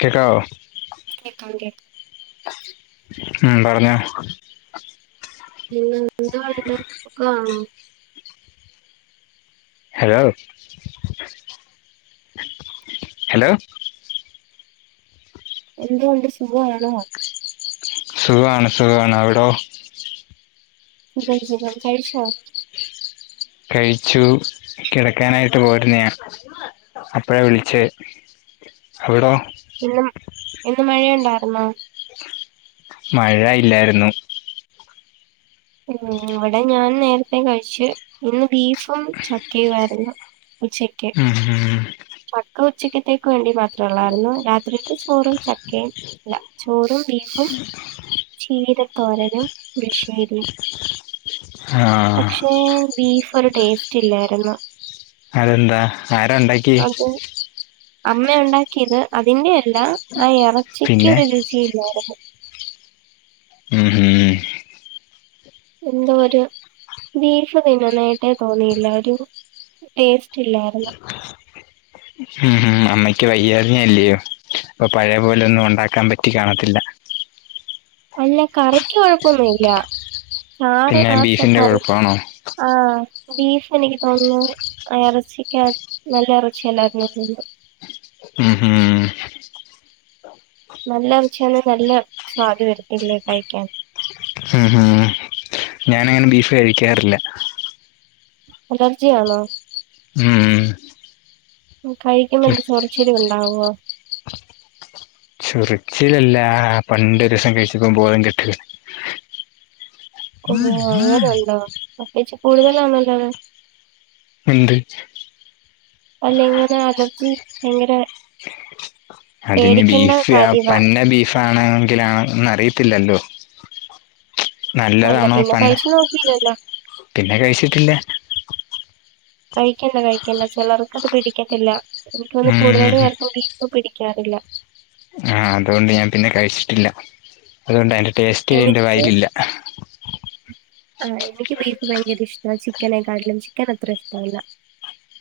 കേക്കാവോ കേക്കാം കേ ഉം ണ്ടവുലേ പിന്നെ [unintelligible] ഹലോ ഹലോ എന്തുണ്ട് സുഖാണോ സുഖാണ് സുഖാണ് അവിടോ സുഖം സുഖം കഴിച്ചോ കഴിച്ചു കിടക്കാനായിട്ട് പോര്ന അപ്പഴ വിളിച്ചെ അവിടോ ഇന്നും ഇന്ന് മഴയുണ്ടായിര്ന്നോ മഴ ഇല്ലായിരുന്നു ഉം ഇവിടെ ഞാൻ നേരത്തെ കഴിച്ചു ഇന്ന് ബീഫും ചക്കയുമായിരുന്നു ഉച്ചക്ക് ഉം ഉം മക്കൾ ഉച്ചക്കത്തേക്ക് വേണ്ടി മാത്ര ഉള്ളായിരുന്നു രാത് രാത്രിക്കാക്ക് ചോറും ചക്കയും അല്ല ചോറും ബീഫും ചീരത്തോരനും പുളിഷേരിം ആഹ് പക്ഷെ ബീഫ് ഒരു ടേസ്റ്റ് ഇല്ലായിരുന്നു അതെന്താ ആരാണ്ടാ അതെ അമ്മ ഉണ്ടാക്കിയത് അതിന്റെ അല്ല ആ എറച്ചിക്ക് പിന്നെ ഒരു രുചിയില്ലായിരുന്നു ഉം ഉം എന്തോ ഒരു ബീഫ് തിന്നുന്നാതായിട്ടേ തോന്നിയില്ല ഒരു ടേസ്റ്റ് ഇല്ലായ്ര്ന്ന് ഉം ഉം അമ്മയ്ക്ക് വയ്യായിര്ന്നല്ല്യോ അപ്പൊ പഴയ പോലെ ഒന്നും ഉണ്ടാക്കാൻ പറ്റി കാണത്തില്ല അല്ല കറിക്ക് കൊഴപ്പൊന്നുല്ല ചാറ് പിന്നെ ആ ചെ ബീഫിന്റെ കറി കുഴപ്പാണോ ആഹ് ബീഫ് എനിക്ക് തോന്നുന്നു ഇറച്ചക്യകത് നല്ല ഇറച്ചിയല്ലായിരുന്നന്ന് തോന്നുന്നു ഉം ഉം നല്ല ഇറച്ചിയാന്നേ നല്ല സ്വാദ് വരത്തില്ലേ കഴിക്കാൻ ആഹ് ആഹ് ഞാനങ്ങനെ ബീഫ് കഴിക്കാറില്ല അലർജിയാന്നോ ഉം ഉം കഴിക്കുമ്പെന്ത്‌ ചോറിച്ചില് ഉണ്ടാവോ [inaudible] ചൊറിച്ചിലല്ലാ പണ്ടൊരുസം കഴിച്ചപ്പോ ബോധം കെട്ട് വീണ് ഓഹ് അങ്ങനുണ്ടോ അപ്പൊ ച്ചി കൂടുതലാണല്ലോ അത് ഇണ്ട് അല്ല ഇങ്ങനെ അലർജി ഭയങ്കരെ അതിന് ബീഫ് ആ കാര്യവാ പന്ന ബീഫാണോങ്കിലാ ന്നറിയത്തില്ലല്ലോ അല്ല നല്ലതാണോ പിന്നെ പന്ന കഴിച്ചു നോക്കിയില്ലല്ലോ പിന്നെ കഴിച്ചിട്ടില്ല കഴിക്കണ്ട കഴിക്കണ്ട ചെലോർക്കത് പിടിക്കത്തില്ല എനിക്കോന്നു ഉം കൂടുതലുപേർക്കും ബി ഇപ്പൊ പിടിക്കാറില്ല ആഹ് അതോണ്ട് ഞാൻ പിന്നെ കഴിച്ചിട്ടില്ല അതോണ്ടയ്ന്റെ ടേസ്റ്റ് എന്റെ വായിലില്ല ആഹ് എനിക്ക് ബീഫ് ഭയങ്കര ഇഷ്ട ചിക്കനെ കാട്ടിലും ചിക്കനത്ര ഇഷ്ടല്ല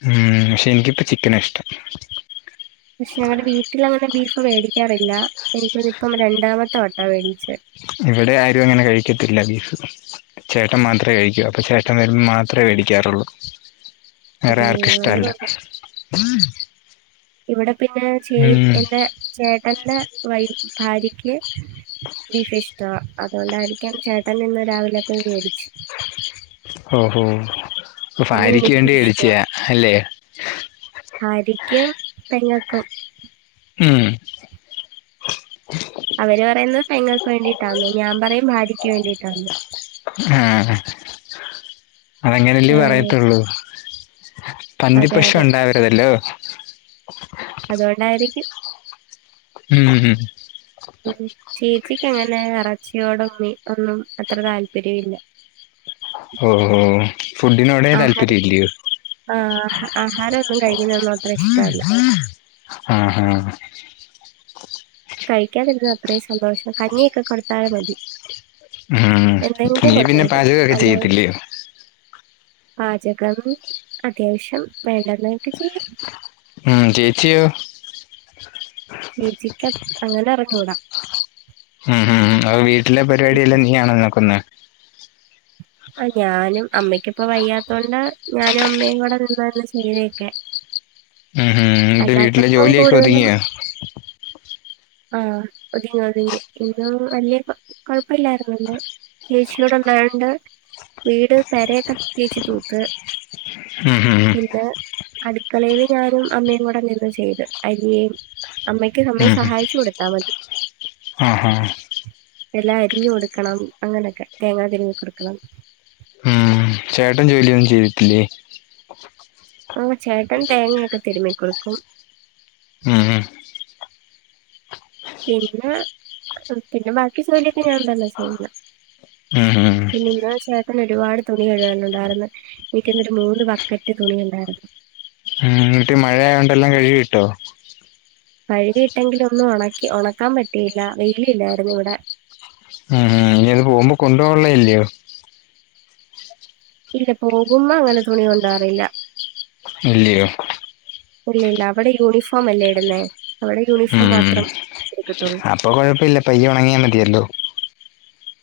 ഉം പക്ഷേ എനിക്കിപ്പം ചിക്കനാഷ്ടം പക്ഷെ ഞങ്ങടെ വീട്ടിലങ്ങനെ ബീഫ് വേടിക്കാറില്ല എനിക്കതിപ്പം രണ്ടാമത്തെ വട്ടാ വേടിച്ചെ ഇവടേം ആരും അങ്ങനെ കഴിക്കത്തില്ല ബീഫ് ചേട്ടൻ മാത്രേ കഴിക്കൂ അപ്പൊ ചേട്ടൻ വെരുമ്പം മാത്രേ വേടിക്കാറുള്ളൂ വേറെ ആർക്കും അത് ഇഷ്ടല്ല ഇവടെ പിന്നെ ചേ ഉം എന്റെ ചേട്ടന്റെ വൈ ഭാര്യക്ക് ബീഫ് ഇഷ്ടാ അതോണ്ടായിരിക്കാം ചേട്ടന് ന്ന് രാവിലെ പോയ്‌ വേടിച് ഓഹോ പ്പ പിന്നെ ഫാര്യക്ക് വേണ്ടി എനിക്കും വേടിച്യാ അല്ലേ ഭാര്യക്കും പെങ്ങക്കും ഉം അവര് പറയുന്നത് പെങ്ങക്ക് വേണ്ടിട്ടാന്ന് ഞാൻ പറയും ഭാര്യയ്ക്ക് വേണ്ടിട്ടാന്ന് ആഹ് ആഹ് അതങ്ങനെയല്ലേ ആഹ് പറയത്തൊള്ളു അതെ [unintelligible] അതെ ഉണ്ടാവരുതല്ലോ അതോണ്ടായിരിക്കും [inaudible] ഉം ഉം ഉം ചേച്ചിക്കങ്ങനെ എറച്ചിയോടും മി ഒന്നും അത്ര താല്പര്യല്ല [inaudible] ഓഹോ ഫുഡിനോടെ ആഹാരം താല്പര്യല്ല്യോ ആഹ് ആഹാരൊന്നും കഴിക്കുന്നൊന്നും അത്ര ഇഷ്ടല്ല ആഹ് ആഹ് കഴിക്കാതിരുന്ന അത്രി സന്തോഷം കഞ്ഞിയൊക്കെ കൊടുത്താലത് മതി ഉം എന്തെങ്കും നീ കൊടുത്താ പിന്നെ മതി പാചകമൊക്കെ അല്ലാതെ ചെയ്യത്തില്ലയോ പാചകം അത്യാവശ്യം വേണ്ടെന്നൊക്കെ ചെയ്യും ഉം ചേച്യോ വി ചിക്കൻ അങ്ങനറിഞ്ഞൂട ഉം ഉം അത് വീട്ടിലെ പരിപാടി എല്ലം നീയാണോ നോക്കുന്നെ അ ഞാനും അമ്മയ്ക്കിപ്പ വയ്യാത്തൊണ്ട് ഞാനും അമ്മയും കൂടെ നിന്നായിര്ന്നു ചെയ്തൊക്കെ ഹും ഹും ന്ന്ട്ട് വീട്ടിലെ ജോലിയൊക്കെ കൂടുതലും ഒതുങ്യോ ആഹ് ഒതുങ്ങി ഒതുങ്ങി ഇന്നും വല്യ കൊ കൊഴപ്പില്ലാര്ന്നു ഇന്ന് ഏച്ചിവടെണ്ടായോണ്ട് വീട് പെരയൊക്കെ ഏച്ചി തൂത്ത് ഉം ഹും ഹും. പിന്നെ അടുക്കളയില് ഞാനും അമ്മയും കൂടെ നിന്ന് ചെയ്ത്. അരിയേയും അമ്മയ് ക്ക് അമ്മയെ സഹായിച്ചു കൊടുത്താ മതി. ആഹ് ഹാ. എല്ലാം അരിഞ്ഞ് കൊടുക്കണം അങ്ങനെയൊക്കെ തേങ്ങാ തിരിമ്മി കൊടുക്കണം. ഉം ചേട്ടൻ ജോലിയൊന്നും ചെയ്തിട്ടില്ലേ? ഓഹ് ചേട്ടൻ തേങ്ങയൊക്കെ തിരുമ്മി കൊടുക്കും. ഉം ഉം. പിന്നെ പിന്നെ ബാക്കി ജോലിയൊക്കെ ഞാൻ തന്നാ ചെയ്യുന്ന. ഉം ഹും. പിന്നെ ഇന്ന് ചേട്ടന് ഒരുപാട് തുണി കഴുകാനുണ്ടായിര്ന്ന്. എനിക്കോന്നുന്നു ഒരു മൂന്ന് ബക്കറ്റ് തുണി ഇണ്ടായിരുന്നു.. വീട്ടി മഴയായോണ്ടെല്ലാം കഴുകി ഇട്ടോ? കഴുകിയിട്ടെങ്കിലും ഒന്നും ഒണക്കി ഒണക്കാൻ പറ്റിയില്ല. വെയില് ഇല്ലായിരുന്നു ഇവിടെ. ഉം ഹും. ഇനി അത് പോകുമ്പൊ കൊണ്ടുപോവാൻള്ളത് അല്ലെയോ? ഇല്ല പോകുമ്പോ അങ്ങനെ തുണി കൊണ്ടാറില്ല. ഇല്ലെയോ. ഇല്ല ഇല്ല. അവിടെ യൂണിഫോം അല്ലേ ഇടുന്നേ അവിടെ യൂണിഫോം മാത്രം ഉം എടുക്കത്തൊള്ള്. അപ്പൊ കൊഴപ്പ ഇല്ല പയ്യെ ഉണങ്ങിയാ മതിയല്ലോ.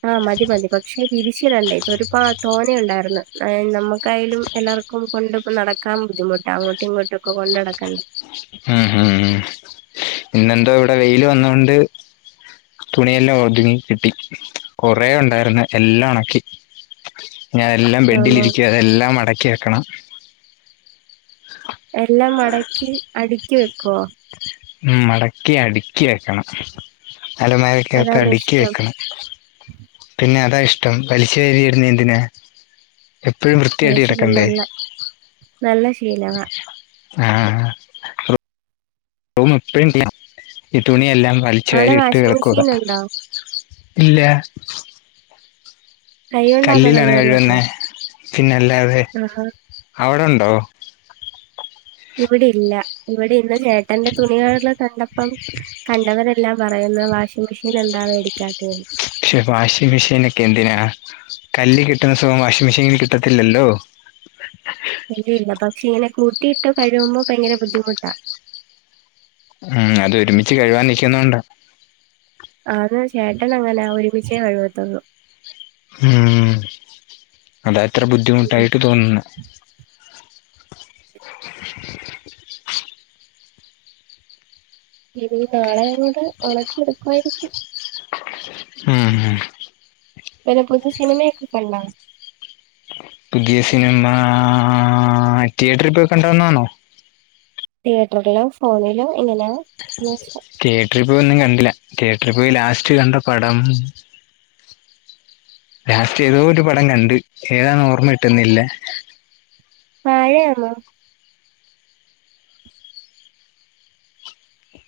ആഹ് മതി മതി. പക്ഷെ വിരിച്ചിടണ്ടേ ഇതൊരുപാ തോനെ ഉണ്ടായിർന്ന്. ഏഹ് നമ്മുക്കായാലും. എല്ലാർക്കും കൊണ്ട് ഇപ്പ നടക്കാൻ ബുദ്ധിമുട്ടാ അങ്ങോട്ടും ഇങ്ങോട്ടും ഒക്കെ കൊണ്ട് നടക്കണ്ടേ. ഉം ഹും ഹും. പിന്നെന്തോ ഇവിടെ വെയില് വന്നോണ്ട്. തുണിയെല്ലാം ഒതുങ്ങി കിട്ടി. കൊറെ ഉണ്ടായിര്ന്ന് എല്ലാം ഉണക്കി. ഇഞതെല്ലാം ആണോ ബെഡിലിരിക്കുവാ അതെല്ലാം മടക്കി വെക്കണം. എല്ലാം മടക്കി അടുക്കി വെക്കുവോ? ഉം മടക്കി അടുക്കി വെക്കണം. അലമാരക്കകത്ത് അതാണോ അടുക്കി ഇഷ്ടം വെക്കണം. പിന്നെ അതാ ഇഷ്ടം വലിച്ച് വാരി ഇടുന്നെ എന്തിനാ. എപ്പഴും അത് വൃത്തിയായിട്ട് ശരി കിടക്കണ്ടേ നല്ല നല്ല ശീലവാ ആഹ്. റൂം എപ്പഴും [unintelligible] ഈ തുണിയെല്ലാം വലിച്ച അവിടെ വാരി ഇട്ട് വാഷിംഗ് കിടക്കുക. മെഷീൻ ഉണ്ടോ ഇല്ലാ. കൈ കൊണ്ടാന്നോ കല്ലിലാണ് കഴികുന്നെ. കഴുകുന്നേക്കെ പിന്നെല്ലാതെ ആ അവിടെണ്ടോ? ഇവിടെ ഇല്ല. ഇവിടെ ഇന്ന് ചേട്ടന്റെ തുണി കഴ്കള് കണ്ടപ്പം. കണ്ടവരെ ല്ലാം പറയുന്നു വാഷിംഗ് മെഷീൻ എന്താ വേടിക്ക്യാത്തേന്ന്. പക്ഷെ വാഷിംഗ് മെഷീനൊക്കെ എന്തിനാ. കല്ല് കിട്ടുന്ന സുഖം വാഷിംഗ് മെഷീനിന് കിട്ടത്തില്ലല്ലോ? ഇല്ല ഇല്ല. പക്ഷെ ഇങ്ങനെ കൂട്ടിയിട്ടു കഴുവുമ്പം ഭയങ്കര ബുദ്ധിമുട്ടാ. ഉം അത് ഒരുമിച്ച് കഴുകാൻ നിക്കുന്നോണ്ടാ. ആന്ന്. ചേട്ടൻ അങ്ങനാ ഒരുമിച്ചേ കഴികത്തോള്ളൂ. ഉം അതാ ഇത്ര ഉം ബുദ്ധിമുട്ടായിട്ട് തോന്നുന്നെ. [inaudible] ഇനി നാളെ അങ്ങോട്ട് ഉണക്കിയെടുക്കുവായിരിക്കും. ഉം ഹും. വേറെ പുതിയ സിനിമയൊക്കെ കണ്ടാ? പുതിയ സിനിമാ തിയേറ്ററി പോയി കണ്ടോന്നാണോ? തിയേറ്ററിലോ ഫോണിലോ എങ്ങനാ ന്ന് വെച്ചാ. തിയേറ്ററി പോയി ഒന്നും കണ്ടില. തിയേറ്ററി പോയി ലാസ്റ്റ് കണ്ട പടം ലാസ്റ്റ് ഏതോ ഒരു പടം കണ്ട്. ഏതാന്ന് ഓർമ്മ കിട്ടുന്നില്ല. വാഴ ആന്നോ?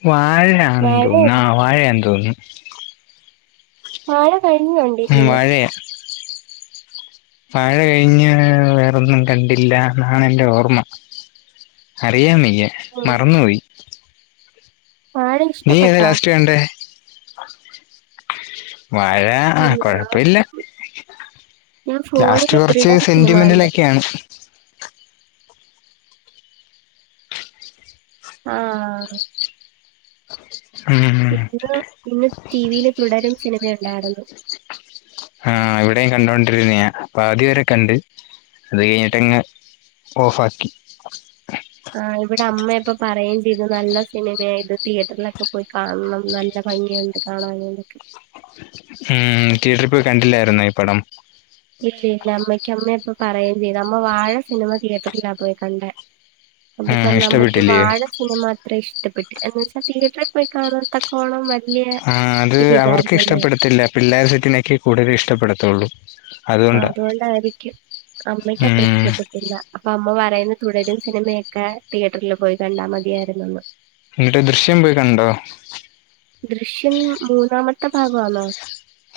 വാഴയാന്ന് വാഴ തോന്നുന്നു, ആഹ് വാഴ ആന്ന് തോന്നുന്നു. വാഴ കഴിഞ്ഞ് ഉം കണ്ടില്ലേ? വാഴയാ വാഴ കഴിഞ്ഞ് വേറൊന്നും കണ്ടില്ല എന്നാണ് എന്റെ ഓർമ്മ. അറിയാൻ വയ്യ, ഉം മറന്നുപോയി. വാഴ നീ ഏതാ ഇഷ്ടപ്പെട്ടോ ലാസ്റ്റ് കണ്ടേ? വാഴ, ഞാൻ ആഹ് കൊഴപ്പയില്ല. ഞാൻ ലാസ്റ്റ് ഫോണില് കൊറച്ച് ദൃഢം സിനിമ കണ്ട് സെന്റിമെന്റലൊക്കെയാണ്. ആഹ് [inaudible] ഇന്ന്, ഇന്ന് ടിവിയില് തുടരും സിനിമയുണ്ടായിര്ന്നു. ആഹ്, ഇവടെയും കണ്ടോണ്ടിരുന്നെയാ പകുതി വരെ കണ്ട് അത് കഴിഞ്ഞിട്ടങ്ങ് ഓഫാക്കി ആഹ്, ഇവിടെ അമ്മയിപ്പൊ പറയേം ചെയ്ത് നല്ല സിനിമയായിത്, തിയേറ്ററിലൊക്കെ പോയി കാണണം നല്ല ഭംഗിയുണ്ട് കാണാൻ വേണ്ടിയിട്ട് ഉം തീയേറ്ററി പോയി കണ്ടില്ലായിരുന്നോ ഈ പടം? ഇല്ല ഇല്ല അമ്മയ്ക്ക് അമ്മയപ്പൊ പറയേം ചെയ്ത് അമ്മ വാഴ സിനിമ തിയേറ്ററിലാ പോയി കണ്ടേ. അപ്പൊ ഉം പറഞ്ഞ് അമ്മക്ക് ഇഷ്ടപ്പെട്ടില്ലേ വാഴ സിനിമ അത്ര ഇഷ്ടപ്പെട്ടില്ല. എന്ന് വെച്ചാ തിയേറ്ററിൽ പോയി കാണ ആഹ് അത് അവർക്ക് ഇതില്ലായിരുന്നല്ലോ ഇഷ്ട്ടപ്പെടത്തില്ല. പിള്ളേര് സെറ്റിനൊക്കെ കൂടുതല് ഇഷ്ടപ്പെടത്തൊള്ളൂ. ആഹ്, അതുകൊണ്ടായിരിക്കും. അമ്മയ്ക്ക് അത്ര ഉം ഇഷ്ട്ടപ്പെട്ടില്ല. അപ്പൊ അമ്മ പറയുന്ന്, തുടരും സിനിമയൊക്കെ തിയേറ്ററിൽ പോയി കണ്ടാ മതിയായിരുന്നെന്ന്. എന്നിട്ട് ദൃശ്യം പോയി കണ്ടോ? ദൃശ്യം മൂന്നാമത്തെ ഭാഗാവാന്നോ?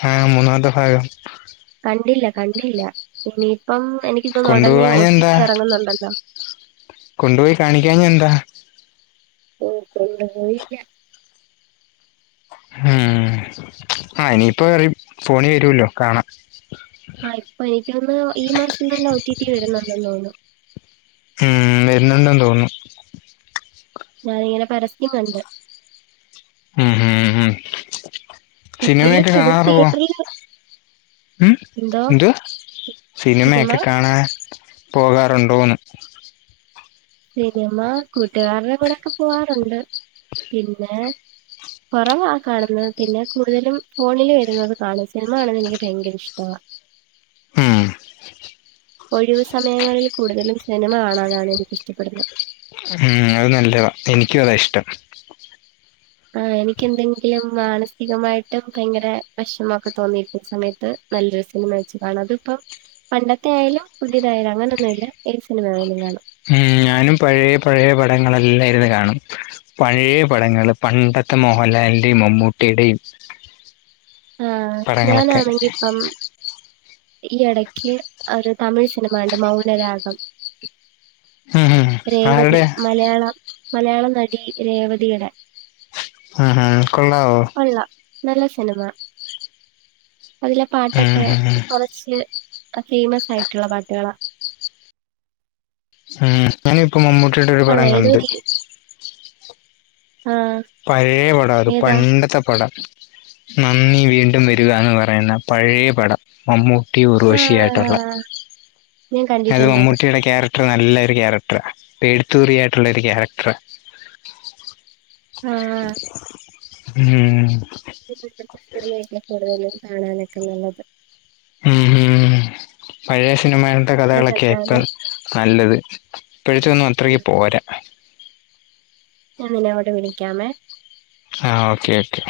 ആഹ് മൂന്നാമത്തെ ഭാഗം കണ്ടില്ല കണ്ടില്ല. ഇനിയിപ്പം, എനിക്ക് തോന്നുന്ന് ഒടനെ ഒറ്റീറ്റി എറങ്ങുന്നുണ്ടല്ലോ? കൊണ്ടു പോയി കാണിക്കാഞ്ഞെ എന്താ? ഓഹ് കൊണ്ടുപോയില്ല ഉം, ആഹ് ഇനിയിപ്പൊ വരും ഫോണി വരുവല്ലോ?, കാണാം. ആഹ് ഇപ്പൊ എനിക്ക് തോന്നണ്, ഈ മാസം തന്നെ ഒ. ടി. ടി വരുന്നുണ്ടെന്ന് തോന്നുന്നു. ഉം, വരുന്നുണ്ടെന്ന് തോന്നുന്നു ഞാനിങ്ങനെ പരസ്യം കണ്ട്. ഉം ഹ് ഹും, ഇപ്പോഴും സിനിമയൊക്കെ ഇവിടെ കാണാറൊള്ളോ? തിയേറ്ററിൽ ഉം എന്തോ എന്ത്? സിനിമ സിനിമയൊക്കെ കാണാൻ പോകാറുണ്ടോന്ന്? സിനിമ, കൂട്ടുകാരുടെ കൂടൊക്കെ പോവാറുണ്ട്. പിന്നെ കൊറവാ കാണുന്നത്, പിന്നെ കൂടുതലും ഫോണില് വരുന്നത് കാണും. സിനിമ കാണുന്നത് എനിക്ക് ഭയങ്കര ഇഷ്ട്ടവാ ഉം. ഒഴിവു സമയങ്ങളിൽ കൂടുതലും, സിനിമ കാണാനാണ് എനിക്കിഷ്ട്ടപ്പെടുന്നത്. ഉം അത് നല്ലതാ, എനിക്കും അതാ ഇഷ്ട്ടം ആഹ്, എനിക്ക് എന്തെങ്കിലും മാനസികമായിട്ട് ഭയങ്കര വെഷമൊക്കെ തോന്നിയിരിക്ക്ന്ന സമയത്ത്. നല്ലൊരു സിനിമ വെച്ച് കാണാം. അതിപ്പൊ പണ്ടത്തെ ആയാലും, പുതിയതായാലും, അങ്ങനെയൊന്നുല്ല. ഏത് സിനിമ ആയാലും കാണും. ഉം, ഞാനും പഴേ പഴേ, പടങ്ങളെല്ലാം ഇരുന്നു കാണും. പഴേ പടങ്ങള്. പണ്ടത്തെ മോഹൻലാലിന്റേം, മമ്മൂട്ടിയിടേം. ആഹ് ഞാനാണെങ്കി ഇപ്പം ഈ ഇടയ്ക്ക് ഒരു തമിഴ് സിനിമ കണ്ടു മൗനരാഗം ഉം ഉം രേവതി ആരുടെയാ മലയാളം മലയാളനടി രേവതീടെ ആഹാ കൊള്ളാവോ കൊള്ളാം നല്ല സിനിമ അതിലെ ഉം പാട്ടൊക്കെ ഉം കൊറച്ച് ഫേമസ് ആയിട്ടുള്ള പാട്ടുകളാ [inaudible] ഉം ഞാനിപ്പൊ മമ്മൂട്ടിടെ ഒരു പടം കൊള്ളാം ഏതോ കണ്ടു ഒരു ആഹ് പഴയേ പടാണ് അത്‌ ഏതാ പഴേ പണ്ടത്തെ പടം നന്ദി വീണ്ടും വരികാന്ന് പറയുന്ന പഴയേ പടം മമ്മൂട്ടിയും ഉർവശി ആയിട്ടുള്ളെ ആഹ് ഞാൻ അത് കണ്ടിട്ടുണ്ടത് മമ്മൂട്ടിയുടെ കാരക് നല്ല ഒരു ക്യാരക്ടറാ പേടിത്തൂറിയായിട്ടുള്ള ഒരു ക്യാരക്ടറാ ആഹ് ഉം [unintelligible] സിനിമയൊക്കെ കൂടുതലും കാണാനൊക്കെ നല്ലത് ഉം ഉം പഴയ സിനിമ ന്നാ കഥകളൊക്കെയാ ഇപ്പൊ നല്ലത് ഇപ്പോഴത്തൊന്നും അത്രയ്ക്ക് പോരാ ഞാൻ നിന്നെ അങ്ങോട്ട് വിളിക്കാമേ ആഹ് ഓക്കെ ഓക്കെ